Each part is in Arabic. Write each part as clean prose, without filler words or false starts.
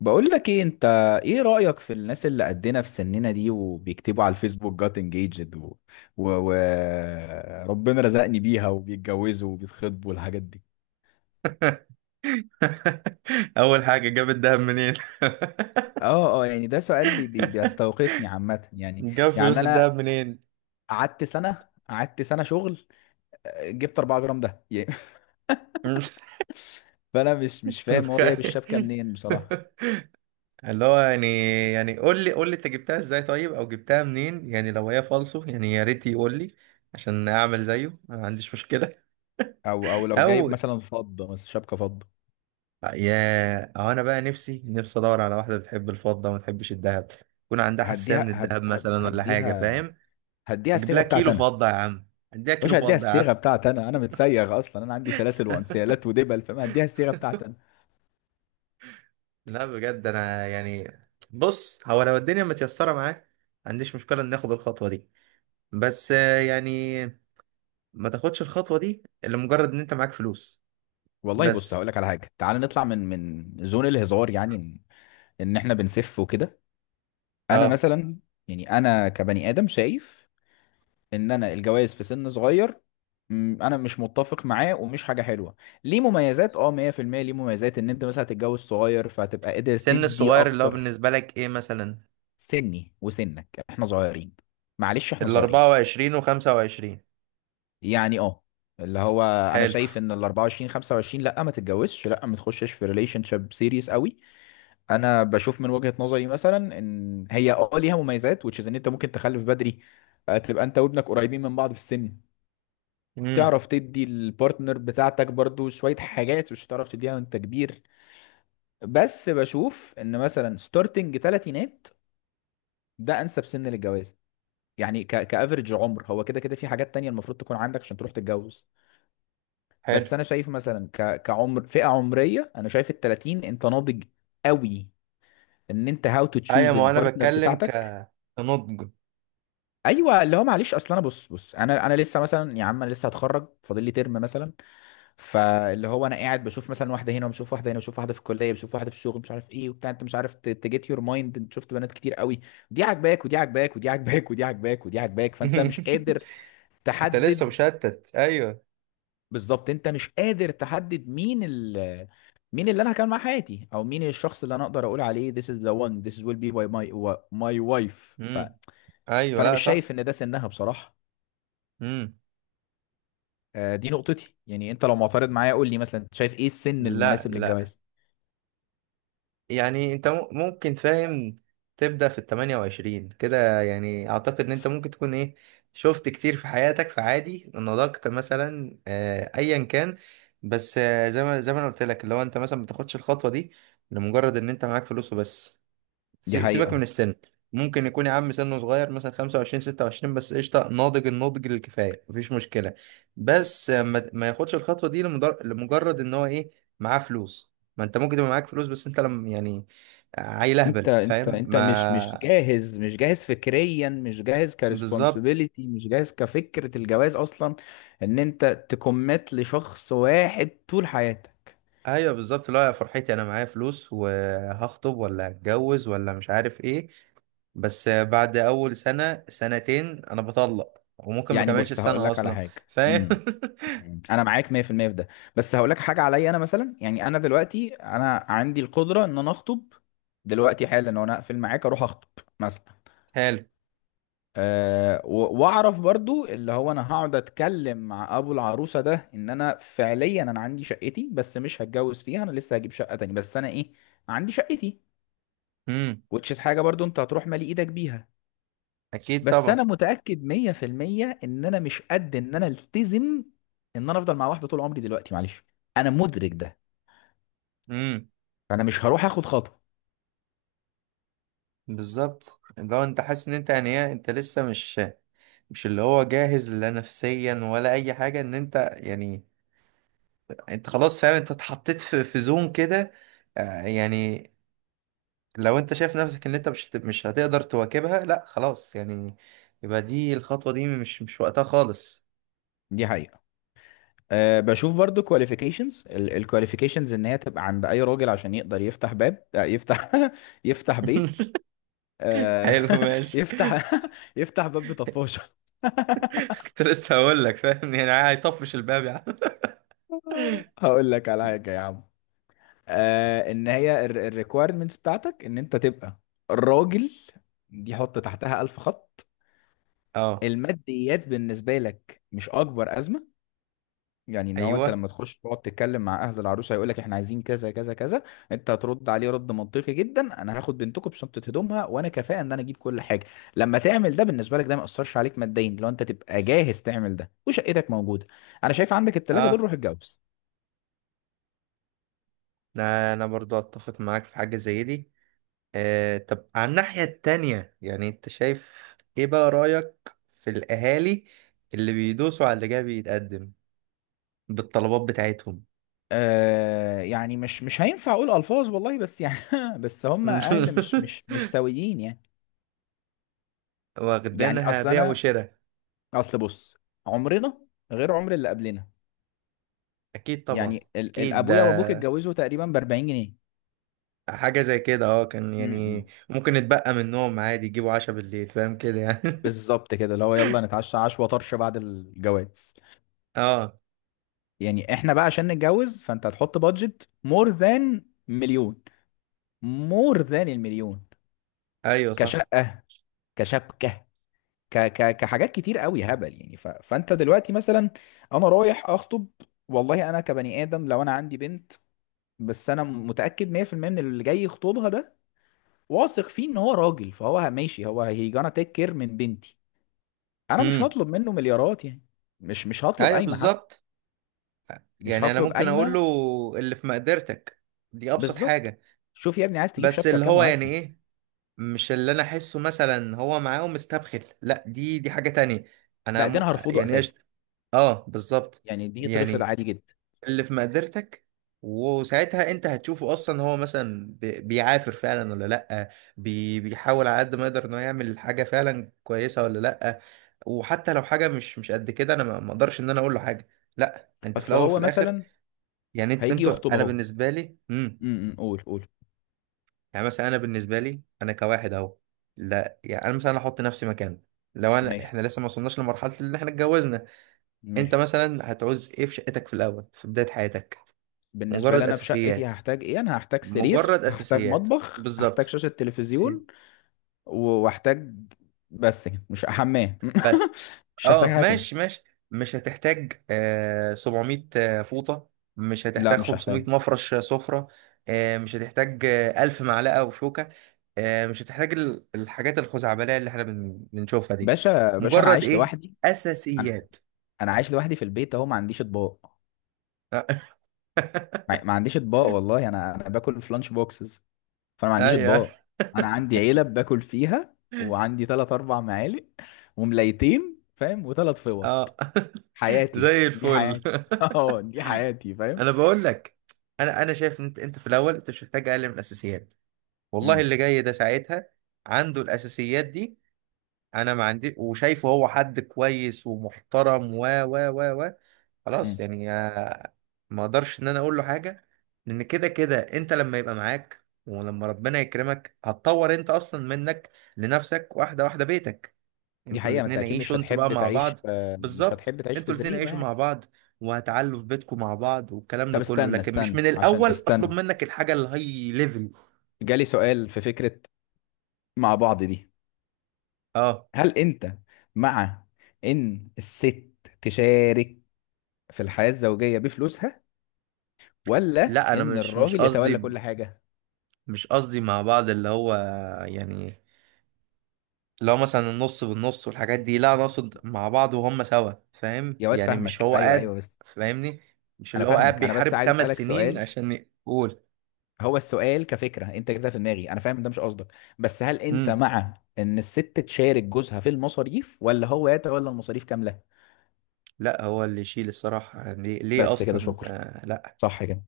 بقول لك ايه انت؟ ايه رأيك في الناس اللي قدنا في سننا دي وبيكتبوا على الفيسبوك جات انجيجد و... و... ربنا رزقني بيها وبيتجوزوا وبيتخطبوا والحاجات دي. اول حاجه جاب الدهب منين؟ اه، يعني ده سؤال بيستوقفني عامة يعني جاب يعني فلوس انا الدهب منين؟ قعدت سنة شغل. جبت 4 جرام ده يعني. فانا مش فاهم هو جايب الشبكة تتخيل، منين بصراحة. اللي هو يعني قول لي انت جبتها ازاي طيب، او جبتها منين، يعني لو هي فالصو، يعني يا ريت يقول لي عشان اعمل زيه، ما عنديش مشكله. او لو جايب او مثلا فضة، مثلا شبكة فضة. او انا بقى نفسي نفسي ادور على واحده بتحب الفضه وما تحبش الذهب، يكون عندها حساسيه هديها من هد... الذهب هد... مثلا ولا حاجه، هديها فاهم. هديها اجيب الصيغة لها بتاعتي كيلو انا. فضه يا عم، اديها مش كيلو هديها فضه يا عم. الصيغه بتاعتي انا، انا متسيغ اصلا، انا عندي سلاسل وانسيالات ودبل، فما هديها الصيغه بتاعتي انا. لا بجد انا يعني، بص هو لو الدنيا متيسره معاه ما عنديش مشكله ان ناخد الخطوه دي، بس يعني، ما تاخدش الخطوه دي الا مجرد ان انت معاك فلوس. والله بص، هقول بس. لك على حاجه. تعال نطلع من زون الهزار، يعني ان إن احنا بنسف وكده. انا اه. مثلا، يعني انا كبني ادم شايف ان انا الجواز في سن صغير، انا مش متفق معاه ومش حاجه حلوه. ليه مميزات، اه 100%، ليه مميزات ان انت مثلا هتتجوز صغير فهتبقى قادر السن تدي الصغير اللي هو اكتر. بالنسبه لك ايه مثلا؟ سني وسنك احنا صغيرين، معلش احنا ال صغيرين. 24 و 25. يعني اه، اللي هو انا حلو. شايف ان ال 24 25 لا ما تتجوزش، لا ما تخشش في ريليشن شيب سيريس قوي. انا بشوف من وجهة نظري مثلا ان هي اه ليها مميزات which is ان انت ممكن تخلف بدري. تبقى انت وابنك قريبين من بعض في السن. امم. تعرف تدي البارتنر بتاعتك برضو شوية حاجات مش هتعرف تديها وانت كبير. بس بشوف ان مثلا ستارتنج تلاتينات، ده انسب سن للجواز. يعني كافريج عمر، هو كده كده في حاجات تانية المفروض تكون عندك عشان تروح تتجوز. حلو. بس انا شايف مثلا كعمر، فئه عمريه انا شايف ال 30 انت ناضج قوي ان انت هاو تو ايوه، تشوز ما هو انا البارتنر بتكلم ك بتاعتك. كنضج. ايوه، اللي هو معلش، اصل انا، بص انا لسه مثلا، يا عم انا لسه هتخرج، فاضل لي ترم مثلا. فاللي هو انا قاعد بشوف مثلا واحده هنا، وبشوف واحده هنا، وبشوف واحده في الكليه، بشوف واحده في الشغل مش عارف ايه وبتاع، انت مش عارف، تجيت يور مايند انت شفت بنات كتير قوي، دي عاجباك ودي عاجباك ودي عاجباك ودي عاجباك ودي عاجباك، فانت مش قادر انت لسه تحدد. مشتت، ايوه. بالظبط، انت مش قادر تحدد مين ال، مين اللي انا هكمل مع حياتي، او مين الشخص اللي انا اقدر اقول عليه this is the one، this will be my my wife. امم. ايوه، فانا لا مش شايف صح. ان ده سنها بصراحة. امم. دي نقطتي، يعني انت لو معترض معايا قول لي مثلا انت شايف ايه السن لا المناسب لا، للجواز. يعني انت ممكن فاهم، تبدأ في الـ28 كده، يعني اعتقد ان انت ممكن تكون ايه، شفت كتير في حياتك فعادي نضجت مثلا، ايا كان. بس زي ما انا قلت لك، اللي هو انت مثلا ما بتاخدش الخطوة دي لمجرد ان انت معاك فلوس وبس. دي سيبك من حقيقة. السن. ممكن يكون يا عم سنه صغير مثلا 25 26، بس قشطه ناضج، النضج الكفايه، مفيش مشكله. بس ما ياخدش الخطوه دي لمجرد ان هو ايه، معاه فلوس. ما انت ممكن تبقى معاك فلوس، بس انت لم يعني عيل اهبل، فاهم انت مش ما. جاهز، مش جاهز فكريا، مش جاهز بالظبط. كريسبونسبيلتي، مش جاهز كفكرة الجواز اصلا، ان انت تكمت لشخص واحد طول حياتك. ايوه، بالظبط. لا يا فرحتي، انا معايا فلوس وهخطب، ولا هتجوز ولا مش عارف ايه، بس بعد اول سنه سنتين انا بطلق، وممكن ما يعني كملش بص، هقول السنه لك على اصلا. حاجه. فاهم. امم انا معاك 100% في المية في ده. بس هقول لك حاجه، عليا انا مثلا، يعني انا دلوقتي انا عندي القدره ان انا اخطب دلوقتي حالا، وانا اقفل معاك اروح اخطب مثلا. حلو. واعرف برضو اللي هو انا هقعد اتكلم مع ابو العروسه ده ان انا فعليا انا عندي شقتي، بس مش هتجوز فيها، انا لسه هجيب شقه تاني، بس انا ايه، عندي شقتي، امم. which is حاجه برضو انت هتروح مالي ايدك بيها. اكيد بس طبعا. انا متاكد 100% ان انا مش قد ان انا التزم ان انا افضل مع واحده طول عمري دلوقتي، معلش انا مدرك ده. امم. فانا مش هروح اخد خطوه. بالظبط، لو انت حاسس ان انت يعني إيه، انت لسه مش اللي هو جاهز لا نفسيا ولا اي حاجه، ان انت يعني، انت خلاص فاهم، انت اتحطيت في زون كده، يعني لو انت شايف نفسك ان انت مش هتقدر تواكبها لا خلاص يعني، يبقى دي الخطوه دي مش وقتها خالص. دي حقيقه. أه، بشوف برضو الكواليفيكيشنز ان هي تبقى عند اي راجل عشان يقدر يفتح باب، يفتح يفتح بيت. أه حلو، ماشي. يفتح يفتح باب بطفاشه كنت لسه هقول لك، فاهم يعني، هيطفش الباب يعني. هقول لك على حاجه يا عم. آه، ان هي الريكويرمنتس بتاعتك ان انت تبقى راجل، دي حط تحتها الف خط. اه. الماديات بالنسبه لك مش اكبر ازمه، يعني ان هو انت ايوه. لما تخش تقعد تتكلم مع اهل العروسه هيقول لك احنا عايزين كذا كذا كذا، انت هترد عليه رد منطقي جدا، انا هاخد بنتكم بشنطه هدومها وانا كفاءه ان انا اجيب كل حاجه. لما تعمل ده، بالنسبه لك ده ما ياثرش عليك ماديا، لو انت تبقى جاهز تعمل ده وشقتك موجوده، انا شايف عندك الثلاثه دول اه. روح اتجوز. أنا برضو اتفق معاك في حاجة زي دي. آه، طب على الناحية التانية، يعني انت شايف ايه بقى رأيك في الاهالي اللي بيدوسوا على اللي جاي بيتقدم بالطلبات بتاعتهم؟ آه، يعني مش هينفع اقول الفاظ والله، بس يعني بس هم اهل مش مش مش سويين يعني. يعني واخدينها اصل بيع انا، وشراء. اصل بص، عمرنا غير عمر اللي قبلنا. اكيد طبعا. يعني اكيد الابويا ده وابوك اتجوزوا تقريبا ب 40 جنيه. حاجة زي كده، كان يعني امم، ممكن يتبقى منهم عادي يجيبوا عشاء بالليل، فاهم كده يعني. بالظبط كده، اللي هو يلا نتعشى عشوة طرش بعد الجواز. اه. يعني احنا بقى عشان نتجوز، فانت هتحط بادجت مور ذان مليون، مور ذان المليون، ايوه صح. كشقة، كشبكة، ك ك كحاجات كتير قوي، هبل يعني. ف فانت دلوقتي مثلا، انا رايح اخطب. والله انا كبني ادم لو انا عندي بنت، بس انا متاكد 100% من اللي جاي يخطبها ده، واثق فيه ان هو راجل، فهو ماشي، هو هي جانا، تيك كير من بنتي، انا مش امم. هطلب منه مليارات يعني. مش هطلب ايوه، قايمه حتى، بالظبط. مش يعني انا هطلب ممكن اقول له: قايمه. اللي في مقدرتك. دي ابسط بالظبط. حاجة. شوف يا ابني، عايز تجيب بس شبكه اللي بكام هو يعني وهاتها. ايه، مش اللي انا احسه مثلا هو معاه ومستبخل، لا دي حاجة تانية. انا لا ده م... انا هرفضه يعني اساسا. قشطة. اه، بالظبط. يعني دي يترفض يعني عادي جدا. اللي في مقدرتك، وساعتها انت هتشوفه اصلا هو مثلا بيعافر فعلا ولا لا، بيحاول على قد ما يقدر انه يعمل حاجة فعلا كويسة ولا لا، وحتى لو حاجة مش قد كده، انا ما اقدرش ان انا اقول له حاجة، لا انت في اصل الاول في هو الاخر. مثلا يعني هيجي انتوا، يخطب انا اهو. بالنسبة لي، امم، قول قول. يعني مثلا انا بالنسبه لي انا كواحد اهو. لا يعني انا مثلا احط نفسي مكانك، لو ماشي احنا لسه ما وصلناش لمرحله اللي احنا اتجوزنا. انت ماشي. مثلا هتعوز ايه في شقتك في الاول في بدايه حياتك؟ بالنسبة لي مجرد أنا في شقتي اساسيات. هحتاج إيه؟ أنا هحتاج سرير، مجرد هحتاج اساسيات. مطبخ، هحتاج بالظبط. شاشة تلفزيون، وهحتاج، بس كده، مش حمام بس، مش هحتاج اه، حاجة تاني، ماشي ماشي. مش هتحتاج 700 فوطة. مش هتحتاج لا مش هحتاج. 500 مفرش سفرة. مش هتحتاج 1000 معلقة وشوكة. مش هتحتاج الحاجات الخزعبلية اللي احنا بنشوفها دي. باشا باشا، أنا مجرد عايش ايه، لوحدي. أنا أساسيات. أنا عايش لوحدي في البيت أهو، ما عنديش أطباق. آه. ما عنديش أطباق والله. أنا باكل في لانش بوكسز، فأنا ما عنديش ايوه، أطباق. أنا عندي علب باكل فيها، وعندي تلات أربع معالق، وملايتين فاهم، وتلات فوط. اه. حياتي، زي دي الفل. حياتي أه دي حياتي، فاهم؟ انا بقول لك، انا شايف ان انت في الاول انت مش محتاج اقل من الاساسيات. والله اللي جاي ده ساعتها عنده الاساسيات دي، انا ما عندي، وشايفه هو حد كويس ومحترم و خلاص مم. يعني، ما اقدرش ان انا اقول له حاجه، لان كده كده انت لما يبقى معاك ولما ربنا يكرمك هتطور انت اصلا منك لنفسك، واحده واحده بيتك. دي انتوا حقيقة، ما انت الاتنين اكيد مش عيشوا، انتوا بقى هتحب مع تعيش بعض. في، مش بالظبط، هتحب تعيش في انتوا الاتنين زريبة عيشوا يعني. مع بعض وهتعلوا في بيتكم مع بعض والكلام ده طب كله، استنى لكن مش استنى من عشان، الاول اطلب استنى، منك الحاجه الهاي ليفل. جالي سؤال في فكرة، مع بعض دي، اه. هل انت مع ان الست تشارك في الحياة الزوجية بفلوسها، ولا لا، انا ان مش مش الراجل يتولى قصدي كل حاجة؟ مش قصدي مع بعض اللي هو يعني، لو مثلا النص بالنص والحاجات دي، لا انا اقصد مع بعض وهم سوا، فاهم يا واد يعني، مش فاهمك، هو ايوه ايوه، قاعد بس فاهمني. مش انا اللي هو قاعد فاهمك، انا بس بيحارب عايز خمس اسألك سنين سؤال. عشان يقول. هو السؤال كفكرة انت جبتها في دماغي، انا فاهم ده مش قصدك، بس هل انت امم. مع ان الست تشارك جوزها في المصاريف، ولا هو يتولى المصاريف كاملة؟ لا، هو اللي يشيل الصراحة، يعني ليه بس كده، اصلا شكرا. ده. لا صح كده،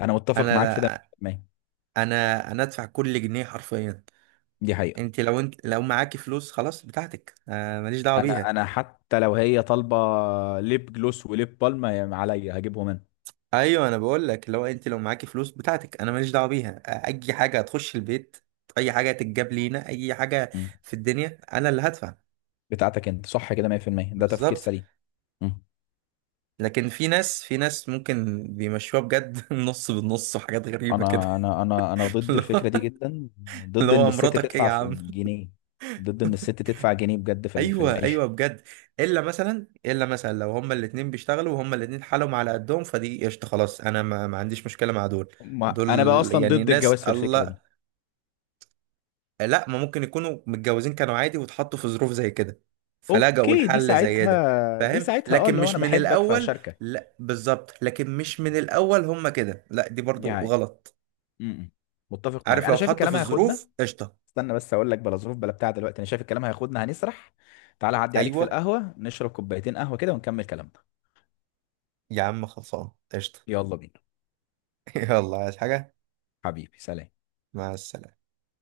انا متفق انا معاك في ده لا 100%. انا انا ادفع كل جنيه حرفيا. دي حقيقة. انت لو معاكي فلوس خلاص بتاعتك، ماليش دعوة انا بيها. انا حتى لو هي طالبة ليب جلوس وليب بالم، عليا هجيبهم انا. ايوه انا بقول لك، لو انت معاكي فلوس بتاعتك انا ماليش دعوة بيها، اي حاجة هتخش البيت، اي حاجة هتتجاب لينا، اي حاجة مم. في الدنيا انا اللي هدفع. بتاعتك انت، صح كده 100%، ده تفكير بالظبط. سليم. مم. لكن في ناس ممكن بيمشوها بجد. نص بالنص، وحاجات غريبة كده. انا ضد اللي الفكرة هو دي جدا، اللي ضد ان هو الست مراتك ايه يا تدفع في عم؟ جنيه، ضد ان الست تدفع جنيه بجد في في ايوه، العيشة. ايوه، بجد. الا مثلا لو هما الاتنين بيشتغلوا وهما الاتنين حالهم على قدهم، فدي قشطه، خلاص، انا ما عنديش مشكله مع دول. ما انا بقى دول اصلا يعني ضد ناس الجواز في الفكرة الله، دي. لا ما ممكن يكونوا متجوزين كانوا عادي واتحطوا في ظروف زي كده، فلجأوا اوكي، دي لحل زي ده. ساعتها دي فاهم، ساعتها اه، لكن اللي هو مش انا من بحبك الاول. فهشاركك لا بالظبط، لكن مش من الاول هما كده، لا دي برضو يعني. غلط. مم. متفق معاك. عارف، لو انا شايف اتحط في الكلام هياخدنا. الظروف قشطه. استنى بس اقول لك، بلا ظروف بلا بتاع دلوقتي، انا شايف الكلام هياخدنا هنسرح. تعالى عدي عليك في ايوه. القهوة، نشرب كوبايتين قهوة كده ونكمل كلامنا. يا عم خلصان قشطه. يلا بينا. يلا، عايز حاجه؟ حبيبي سلام. مع السلامه.